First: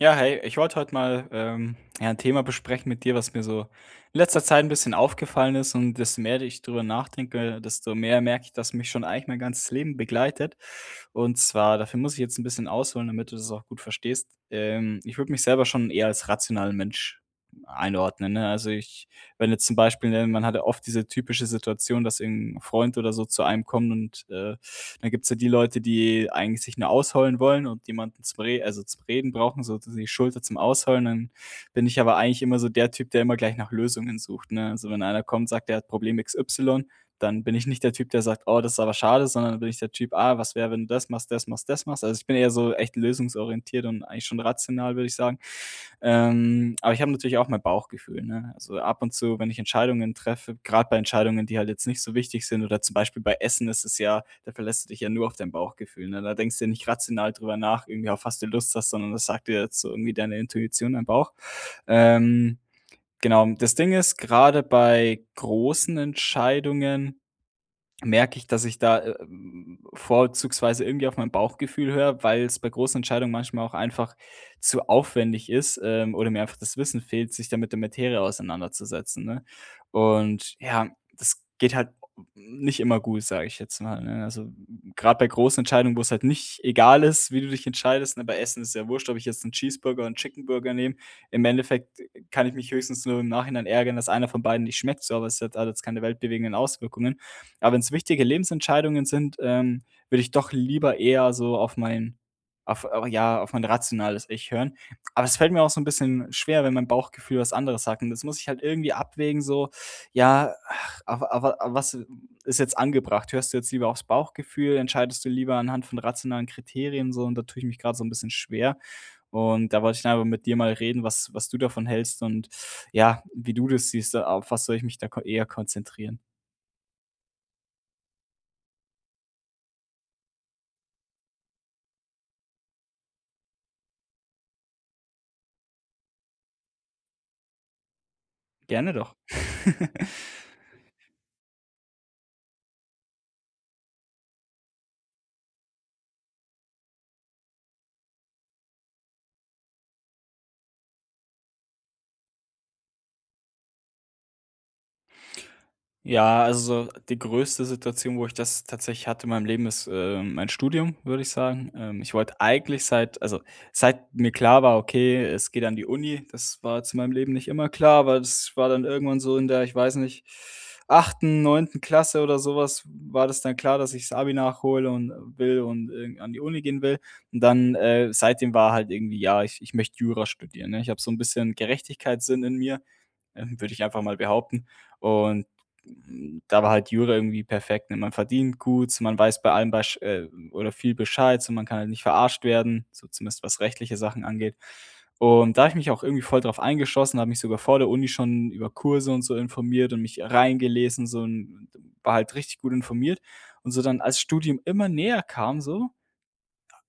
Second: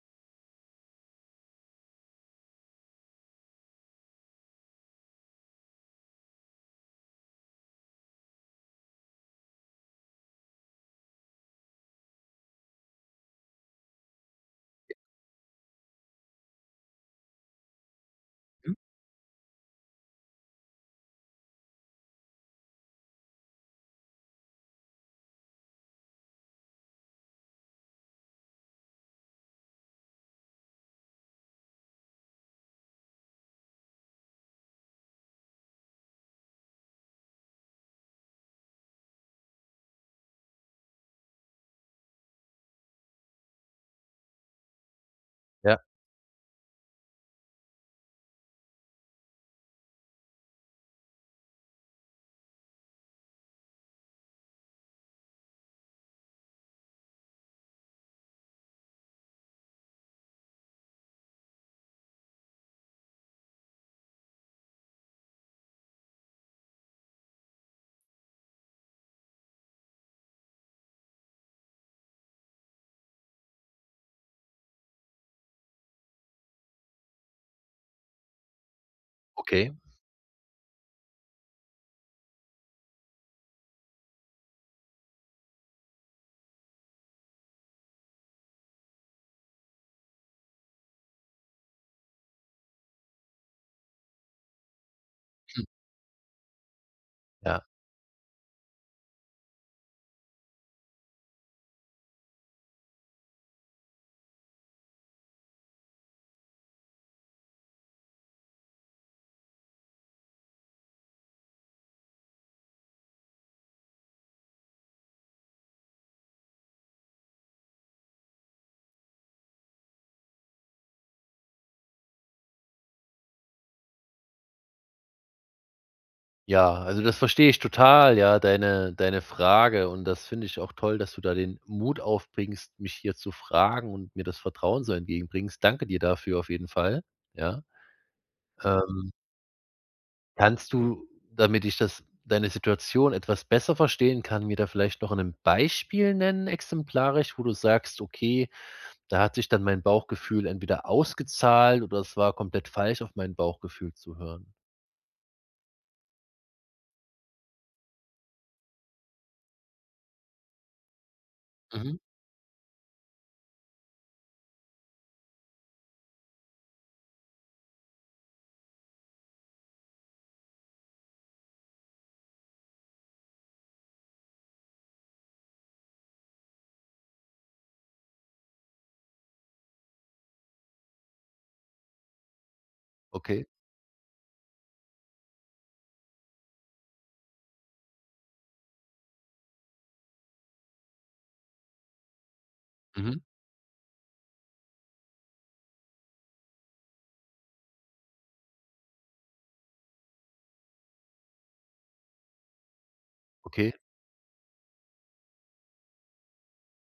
Ja, hey, ich wollte heute mal ja, ein Thema besprechen mit dir, was mir so in letzter Zeit ein bisschen aufgefallen ist. Und desto mehr ich drüber nachdenke, desto mehr merke ich, dass mich schon eigentlich mein ganzes Leben begleitet. Und zwar, dafür muss ich jetzt ein bisschen ausholen, damit du das auch gut verstehst. Ich würde mich selber schon eher als rationalen Mensch einordnen. Ne? Also Mhm. ich, wenn jetzt zum Beispiel, ne, man hat ja oft diese typische Situation, dass irgendein Freund oder so zu einem kommt und dann gibt's ja die Leute, die eigentlich sich nur ausheulen wollen und jemanden zum Re also zum Reden brauchen, so die Schulter zum Ausheulen. Dann bin ich aber eigentlich immer so der Typ, der immer gleich nach Lösungen sucht, ne? Also, wenn einer kommt, sagt, er hat Problem X Y, dann bin ich nicht der Typ, der sagt: „Oh, das ist aber schade“, sondern dann bin ich der Typ: „Ah, was wäre, wenn du das machst, das machst, das machst?“ Also, ich bin eher so echt lösungsorientiert und eigentlich schon rational, würde ich sagen. Ja, Aber ich habe natürlich auch mein Bauchgefühl, ne? Also, ab und zu, wenn ich Entscheidungen treffe, gerade bei Entscheidungen, die halt jetzt nicht so wichtig sind oder zum Beispiel bei Essen ist es ja, da verlässt du dich ja nur auf dein Bauchgefühl, ne? Da denkst du ja nicht rational drüber nach, irgendwie, auf was du Lust hast, sondern das sagt dir jetzt so irgendwie deine Intuition, dein Bauch. Ähm, genau, das Ding ist, gerade bei großen Entscheidungen merke ich, dass ich da, vorzugsweise irgendwie auf mein Bauchgefühl höre, weil es bei großen Entscheidungen manchmal auch einfach zu aufwendig ist, oder mir einfach das Wissen fehlt, sich da mit der Materie auseinanderzusetzen, ne? okay. Und ja, das geht halt nicht immer gut, sage ich jetzt mal, ne? Also, gerade bei großen Entscheidungen, wo es halt nicht egal ist, wie du dich entscheidest, ne? Bei Essen ist es ja wurscht, ob ich jetzt einen Cheeseburger oder einen Chicken Burger nehme. Im Endeffekt kann ich mich höchstens nur im Nachhinein ärgern, dass einer von beiden nicht schmeckt so, aber es hat Hm, alles keine weltbewegenden Auswirkungen. ja. Aber wenn es wichtige Lebensentscheidungen sind, würde ich doch lieber eher so auf mein auf au ja, auf mein rationales Ich hören. Aber es fällt mir auch so ein bisschen schwer, wenn mein Bauchgefühl was anderes sagt und das muss ich halt irgendwie abwägen so, ja, ach, aber was ist jetzt angebracht? Hörst du jetzt lieber aufs Bauchgefühl? Entscheidest du lieber anhand von rationalen Kriterien so? Und da tue ich mich gerade so ein bisschen schwer und da wollte ich einfach mit dir mal reden, was du davon hältst und ja, wie du das siehst, auf was soll ich mich da ko eher konzentrieren? Ja, also das verstehe ich total, ja, deine Frage und das finde ich auch toll, dass du da den Mut aufbringst, mich hier zu fragen und mir das Vertrauen so entgegenbringst. Danke dir dafür auf jeden Fall, ja. Gerne Ähm, doch. Kannst du, damit ich das deine Situation etwas besser verstehen kann, mir da vielleicht noch ein Beispiel nennen, exemplarisch, wo du sagst: „Okay, da hat sich dann mein Bauchgefühl entweder ausgezahlt oder es war komplett falsch, auf mein Bauchgefühl zu hören?“ Ja, also so die größte Situation, wo ich das tatsächlich hatte in meinem Leben, ist, mein Studium, würde ich sagen. Mhm. Ich wollte eigentlich seit, also, seit mir klar war, okay, es geht an die Uni, das war zu meinem Leben nicht immer klar, aber das war dann irgendwann so in der, ich weiß nicht, achten, neunten Klasse oder sowas, war das dann klar, dass ich das Abi nachhole und will und irgend an die Uni gehen will. Und dann, seitdem war halt irgendwie, ja, ich möchte Jura studieren, ne? Ich habe so ein bisschen Gerechtigkeitssinn in mir Okay. Würde ich einfach mal behaupten. Und hm, da war halt Jura irgendwie perfekt, ne? Man verdient gut, so, man weiß bei allem besch oder viel Bescheid, so man kann halt nicht verarscht werden, so Mhm. zumindest was rechtliche Sachen angeht. Und da habe ich mich auch irgendwie voll drauf eingeschossen, habe mich sogar vor der Uni schon über Kurse und so informiert und mich reingelesen, so 'n, war halt richtig gut informiert. Und Okay. so dann, als Studium immer näher kam, so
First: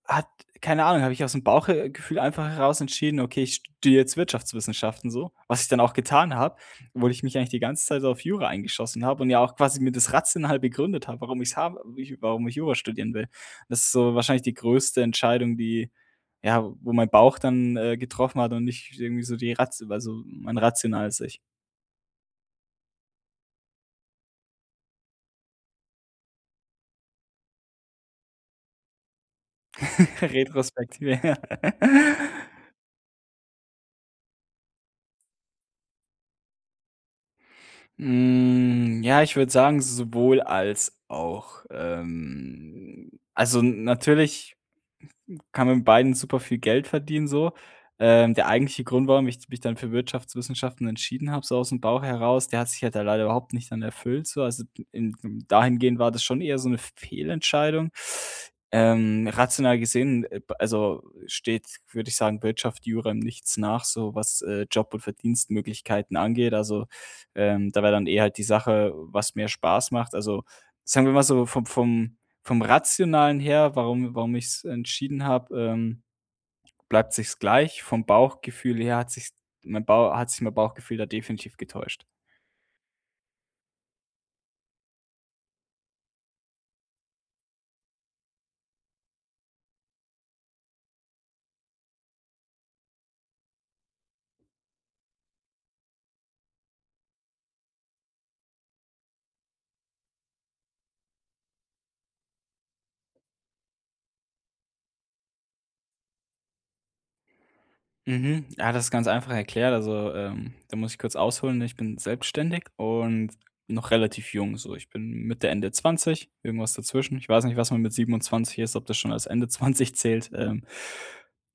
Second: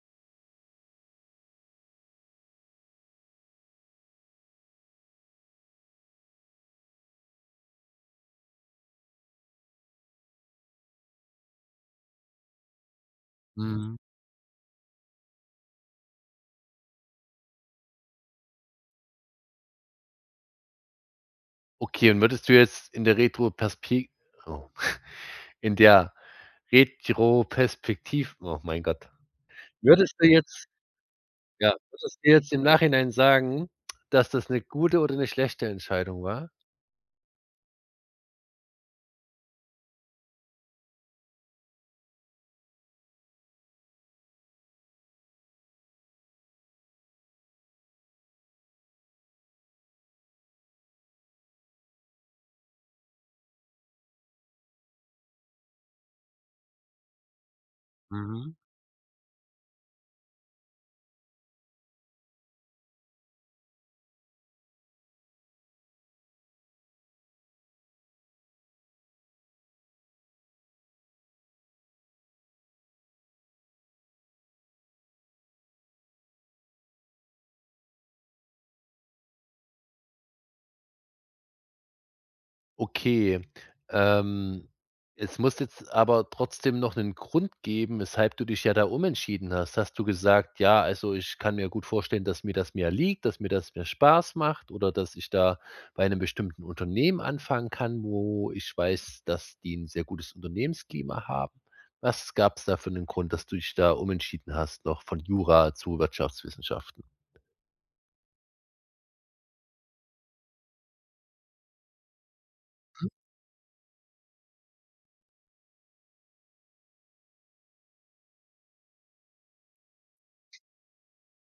hat, keine Ahnung, habe ich aus dem Bauchgefühl einfach heraus entschieden: „Okay, ich studiere jetzt Wirtschaftswissenschaften“, so, was ich dann auch getan habe, obwohl ich mich eigentlich die ganze Zeit so auf Jura eingeschossen habe und ja auch quasi mir das rational begründet habe, warum ich Jura studieren will. Das ist Mhm. so wahrscheinlich die größte Entscheidung, die, ja, wo mein Bauch dann, getroffen hat und nicht irgendwie so die Ratio, also mein rationales Ich. Okay, und würdest du jetzt in der Retroperspek oh, in der Retroperspektiv, oh mein Gott. Würdest du jetzt, Retrospektive, ja, würdest du jetzt im Nachhinein sagen, dass das 'ne gute oder 'ne schlechte Entscheidung war? Hm, ja, ich würde sagen, sowohl als auch. Also natürlich kann mit beiden super viel Geld verdienen so. Der eigentliche Grund, warum ich mich dann für Wirtschaftswissenschaften entschieden habe, so aus dem Bauch heraus, der hat sich halt da leider überhaupt nicht dann erfüllt so. Also, in, dahingehend war das schon eher so eine Fehlentscheidung. Mhm. Rational gesehen, also, steht, würde ich sagen, Wirtschaft Jura im Nichts nach, so was, Job und Verdienstmöglichkeiten angeht. Also, da wäre dann eher halt die Sache, was mehr Spaß macht. Also, sagen wir mal so vom Rationalen her, warum ich es entschieden habe, bleibt sich's gleich. Vom Bauchgefühl her hat sich mein Bau hat sich mein Bauchgefühl da definitiv getäuscht. Okay, ähm, es muss jetzt aber trotzdem noch 'nen Grund geben, weshalb du dich ja da umentschieden hast. Hast du gesagt: „Ja, also, ich kann mir gut vorstellen, dass mir das mehr liegt, dass mir das mehr Spaß macht oder dass ich da bei 'nem bestimmten Unternehmen anfangen kann, wo ich weiß, dass die 'n sehr gutes Unternehmensklima haben.“ Was gab's da für 'nen Grund, dass du dich da umentschieden hast, noch von Jura zu Wirtschaftswissenschaften? Mhm. Ja, das ist ganz einfach erklärt. Also, da muss ich kurz ausholen. Ich bin selbstständig und noch relativ jung. So, ich bin Mitte, Ende 20, irgendwas dazwischen. Ich weiß nicht, was man mit 27 ist, ob das schon als Ende 20 zählt.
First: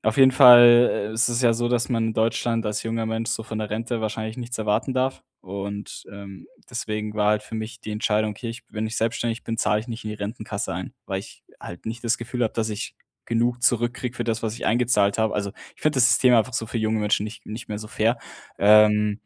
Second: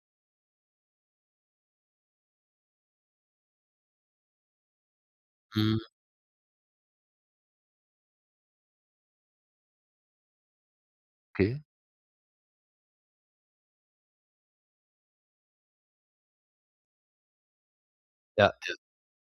Auf jeden Fall ist es ja so, dass man in Deutschland als junger Mensch so von der Rente wahrscheinlich nichts erwarten darf. Mhm, Und deswegen war halt für mich die Entscheidung, okay, ich, wenn ich selbstständig bin, zahle ich nicht in die Rentenkasse ein, weil ich okay. halt nicht das Gefühl habe, dass ich genug zurückkriege für das, was ich eingezahlt habe. Also, ich finde das System einfach so für junge Menschen nicht mehr so fair. Ja, Ähm,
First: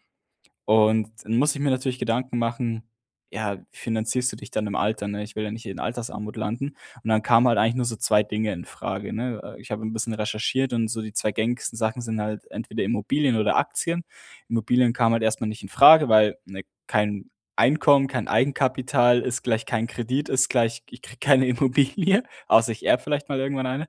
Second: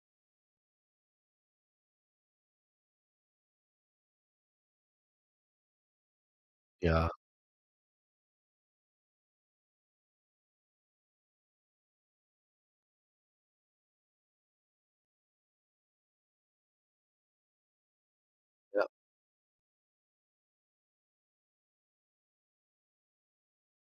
und dann muss ich mir natürlich Gedanken machen, ja, wie finanzierst du dich dann im Alter, ne? Ich will ja nicht in Altersarmut landen. Und ja, dann kamen halt eigentlich nur so 2 Dinge in Frage, ne? Ich habe ein bisschen recherchiert und so die 2 gängigsten Sachen sind halt entweder Immobilien oder Aktien. Immobilien kam halt erstmal nicht in Frage, weil, ne, kein Einkommen, kein ja. Eigenkapital ist gleich kein Kredit, ist gleich ich kriege keine Immobilie, außer ich erbe vielleicht mal irgendwann eine.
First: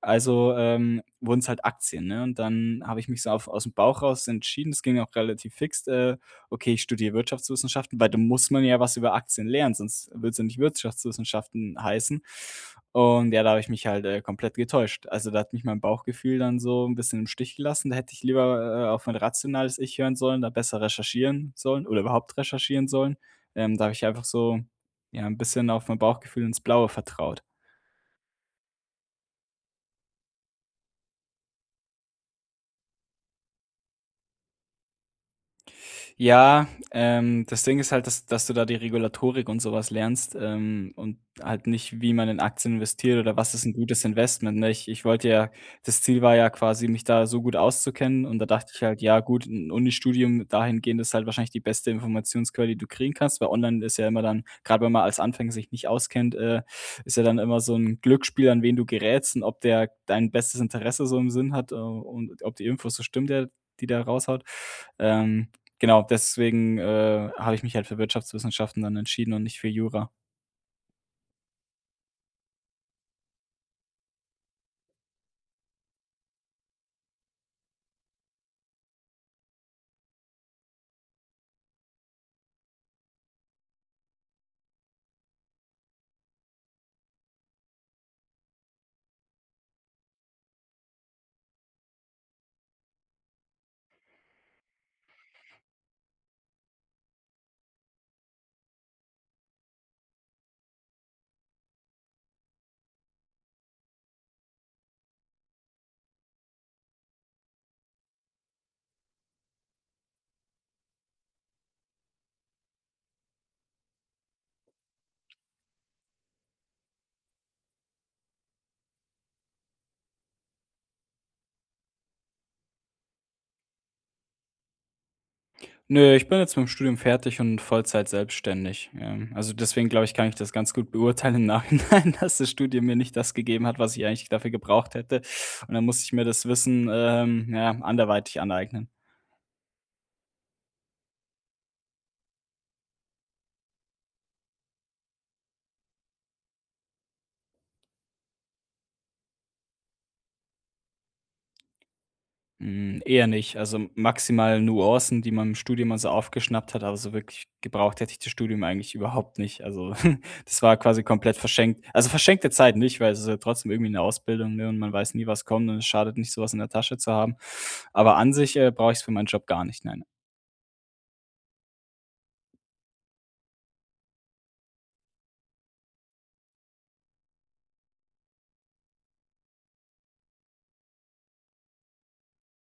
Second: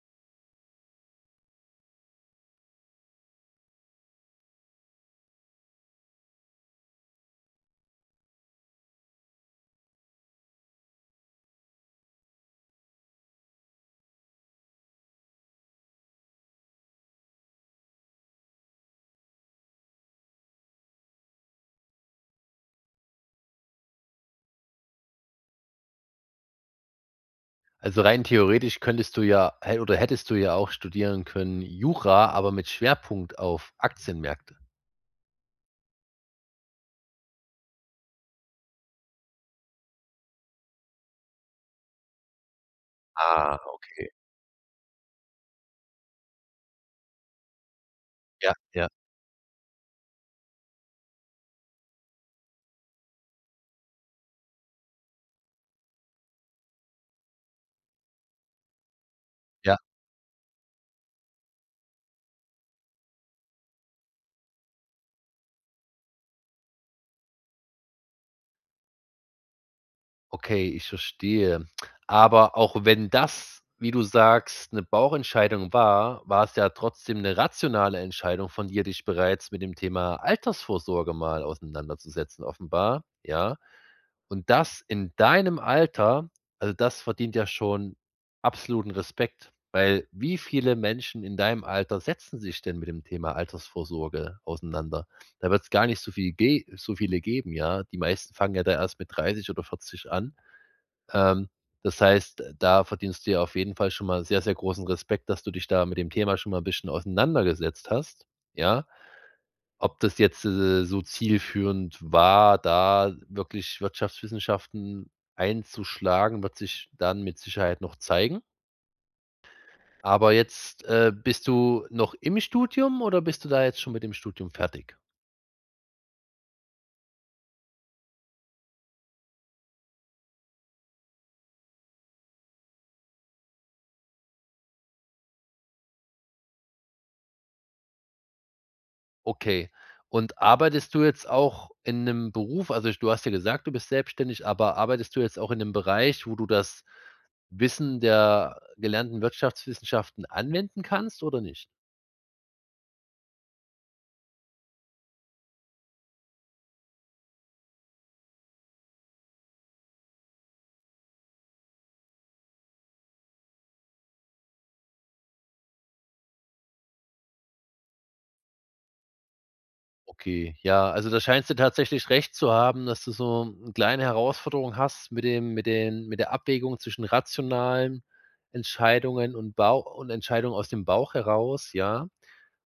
Also, wurden es halt Aktien, ne? Und dann habe ich mich so auf aus dem Bauch raus entschieden. Es ging auch relativ fix, okay, ich studiere Wirtschaftswissenschaften, weil da muss man ja was über Aktien lernen, sonst würd's ja nicht Wirtschaftswissenschaften heißen. Und ja, da habe ich mich halt, komplett getäuscht. Also, da hat mich mein Bauchgefühl dann so ein bisschen im Stich gelassen. Da hätte ich lieber, auf mein rationales Ich hören sollen, da besser recherchieren sollen oder überhaupt recherchieren sollen. Da habe ich einfach so, ja, ein bisschen auf mein Bauchgefühl ins Blaue vertraut. Also rein theoretisch könntest du ja hä oder hättest du ja auch studieren können Jura, aber mit Schwerpunkt auf Aktienmärkte. Ja, das Ding ist halt, dass du da die Regulatorik und sowas lernst, und halt nicht, wie man in Aktien investiert oder was Ah, ist ein gutes okay. Investment, ne? Ich wollte ja, das Ziel war ja quasi, mich da so gut auszukennen und da Ja, dachte ich ja, halt: „Ja gut, 'n Unistudium dahingehend ist halt wahrscheinlich die beste Informationsquelle, die du kriegen kannst“, weil online ist ja immer dann, gerade wenn man als Anfänger sich nicht auskennt, ist ja dann immer so ein Glücksspiel, an wen du gerätst und ob ja. der dein bestes Interesse so im Sinn hat, und ob die Infos so stimmt, der raushaut. Ähm, Genau, deswegen, habe ich mich halt für Wirtschaftswissenschaften dann entschieden und nicht für Jura. Okay, ich verstehe. Aber auch wenn das, wie du sagst, eine Bauchentscheidung war, war es ja trotzdem eine rationale Entscheidung von dir, dich bereits mit dem Thema Altersvorsorge mal auseinanderzusetzen, offenbar, ja? Und das in deinem Alter, also das verdient ja schon absoluten Respekt, weil wie viele Menschen in deinem Alter setzen sich denn mit dem Thema Altersvorsorge auseinander? Da wird es gar nicht so viel ge so viele geben, ja. Die meisten fangen ja da erst mit 30 oder 40 an. Ähm, Das heißt, da verdienst du ja auf jeden Fall schon mal sehr, sehr großen Respekt, dass du dich da mit dem Thema schon mal ein bisschen auseinandergesetzt hast, ja? Ob das jetzt, so zielführend war, da wirklich Wirtschaftswissenschaften einzuschlagen, wird sich dann mit Sicherheit noch zeigen. Aber jetzt, bist du noch im Studium oder bist du da jetzt schon mit dem Studium fertig? Nö, ich bin jetzt mit dem Studium fertig und Vollzeit selbstständig. Also, deswegen glaube ich, kann ich das ganz gut beurteilen im Nachhinein, dass das Studium mir nicht das gegeben hat, was ich eigentlich dafür gebraucht hätte. Und dann musste ich mir das Wissen, ja, anderweitig aneignen. Okay. Und arbeitest du jetzt auch in einem Beruf, also, du hast ja gesagt, du bist selbstständig, aber arbeitest du jetzt auch in 'nem Bereich, wo du das Wissen der gelernten Wirtschaftswissenschaften anwenden kannst oder nicht? Hm, eher nicht. Also, maximal Nuancen, die man im Studium mal so aufgeschnappt hat, aber so wirklich gebraucht hätte ich das Studium eigentlich überhaupt nicht. Also, das war quasi komplett verschenkt. Also, verschenkte Zeit nicht, weil es ist ja trotzdem irgendwie eine Ausbildung, ne, und man weiß nie, was kommt und es schadet nicht, sowas in der Tasche zu haben. Aber an sich, brauche ich es für meinen Job gar nicht, nein. Okay, ja, also da scheinst du tatsächlich recht zu haben, dass du so 'n kleine Herausforderung hast mit dem mit den mit der Abwägung zwischen rationalen Entscheidungen und Bau und Entscheidungen aus dem Bauch heraus, ja.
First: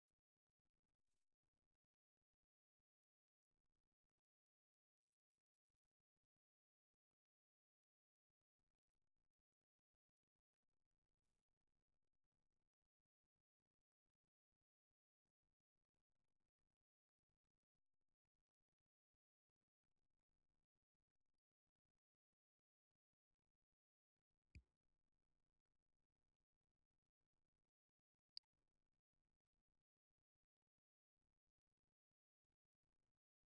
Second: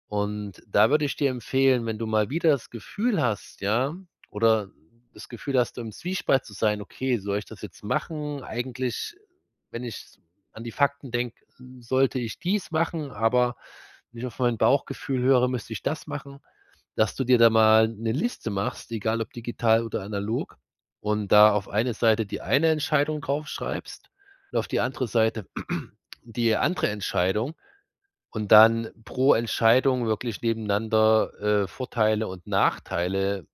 Und da würde ich dir empfehlen, wenn du mal wieder das Gefühl hast, ja, oder das Gefühl hast, im Zwiespalt zu sein: „Okay, soll ich das jetzt machen? Eigentlich, wenn ich an die Fakten denke, sollte ich dies machen, aber wenn ich auf mein Bauchgefühl höre, müsste ich das machen.“, dass du dir da mal 'ne Liste machst, egal ob digital oder analog, und da auf eine Seite die eine Entscheidung draufschreibst und auf die andere Seite die andere Entscheidung und dann pro Entscheidung wirklich nebeneinander, Vorteile und Nachteile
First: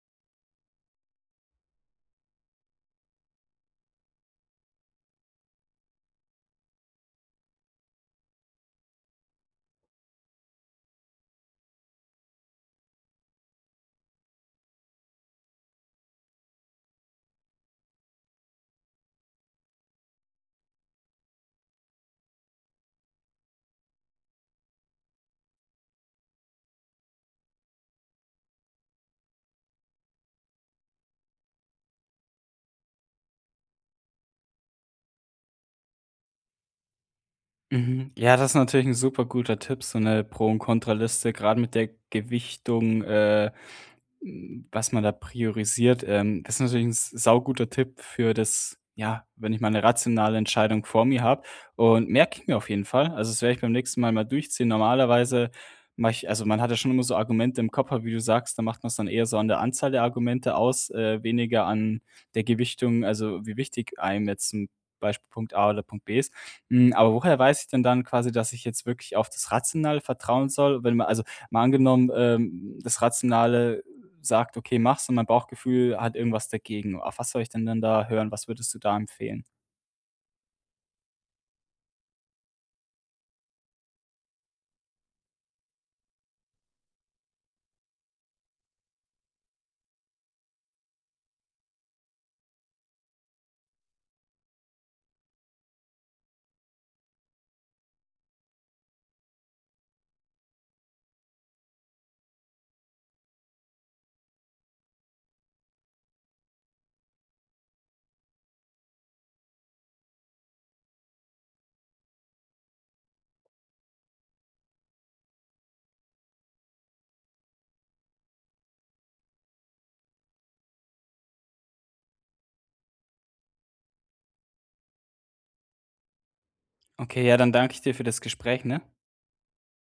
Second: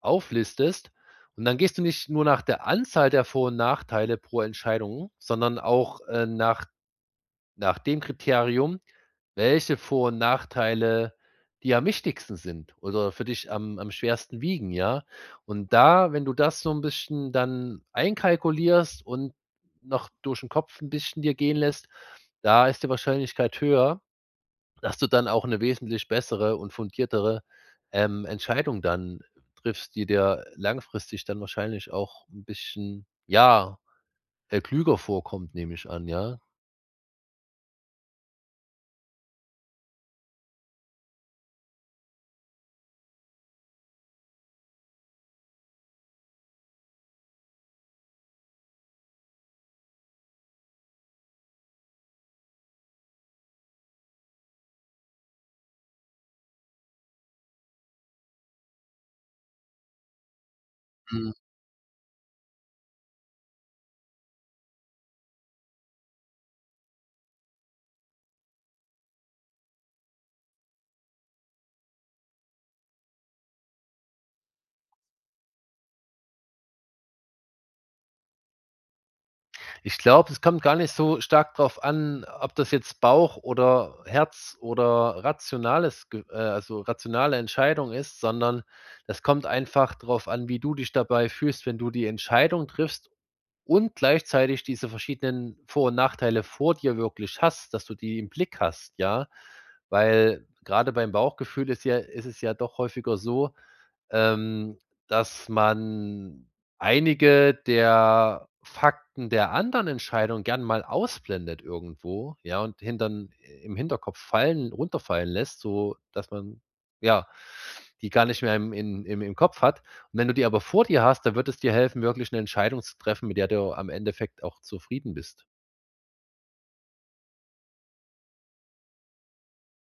auflistest. Und dann gehst du nicht nur nach der Anzahl der Vor und Nachteile pro Entscheidung, sondern auch, nach dem Kriterium, welche Vor und Nachteile dir am wichtigsten sind oder für dich am schwersten wiegen, ja? Und da, wenn du das so ein bisschen dann einkalkulierst und noch durch den Kopf ein bisschen dir gehen lässt, da ist die Wahrscheinlichkeit höher, dass du dann auch eine wesentlich bessere und fundiertere, Entscheidung dann triffst, die dir langfristig dann wahrscheinlich auch ein bisschen, ja, klüger vorkommt, nehme ich an, ja? Mhm. Ja, das ist natürlich ein super guter Tipp, so eine Pro und Kontraliste, gerade mit der Gewichtung, Hm, was man da priorisiert, das ist natürlich ein s sauguter Tipp für das, ja, wenn ich mal eine rationale Entscheidung vor mir habe und merke ich mir auf jeden Fall. Also, das werde ich beim nächsten Mal mal durchziehen. Normalerweise mache ich, also, man hat ja schon immer so Argumente im Kopf, aber wie du sagst, da macht man es dann eher so an der Anzahl der Argumente aus, weniger an der Gewichtung, also, wie wichtig einem jetzt zum Beispiel Punkt A oder Punkt B ist. Hm, aber woher weiß ich denn dann quasi, dass ich jetzt wirklich auf das Rationale vertrauen soll? Wenn man, also, mal angenommen, das Rationale sagt: „Okay, mach's“, und mein Bauchgefühl hat irgendwas dagegen. Auf was soll ich denn dann da hören? Was würdest du da empfehlen? Ich glaube, es kommt gar nicht so stark drauf an, ob das jetzt Bauch oder Herz oder rationales Ge also, rationale Entscheidung ist, sondern das kommt einfach drauf an, wie du dich dabei fühlst, wenn du die Entscheidung triffst und gleichzeitig diese verschiedenen Vor und Nachteile vor dir wirklich hast, dass du die im Blick hast, ja? Weil gerade beim Bauchgefühl ist es ja doch häufiger so, ähm, dass man einige der Fakten der anderen Entscheidung gern mal ausblendet irgendwo, ja, und hintern im Hinterkopf fallen runterfallen lässt, so dass man, ja, die gar nicht mehr im in im Kopf hat. Und wenn du die aber vor dir hast, dann wird es dir helfen, wirklich eine Entscheidung zu treffen, mit der du am Endeffekt auch zufrieden bist. Okay, ja, dann danke ich dir für das Gespräch, ne?